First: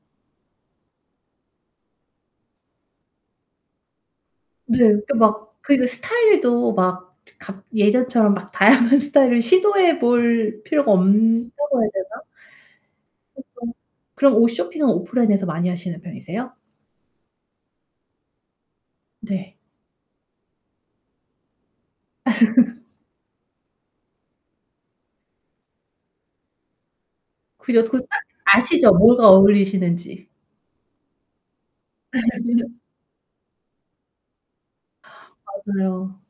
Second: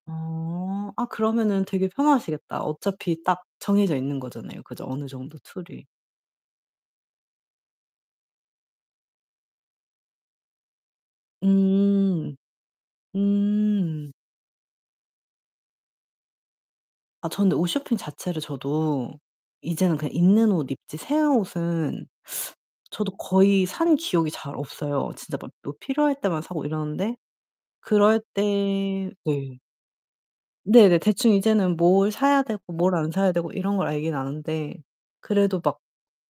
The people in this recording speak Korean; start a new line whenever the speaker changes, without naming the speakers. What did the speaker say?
어. 아 그러면은 되게 편하시겠다. 어차피 딱 정해져 있는 거잖아요.
네
그죠 어느
그러니까
정도
막
툴이.
그리고 스타일도 막 트 각 예전처럼 막 다양한 스타일을 시도해 볼 필요가 없다고 해야 되나?
음. 음.
[unintelligible] 그럼 옷 쇼핑은 오프라인에서 많이 하시는 편이세요?
아 저는 옷 쇼핑 자체를 저도
네.
이제는 그냥 있는 옷 입지 새 옷은 저도 거의 산 기억이 잘 없어요. 진짜 막 뭐 필요할 때만 사고 이러는데
그죠? 그
그럴
아 아시죠?
때
뭐가
네.
어울리시는지?
네네. 대충 이제는 뭘 사야 되고 뭘 안 사야 되고 이런 걸 알긴 아는데 그래도 막
맞아요.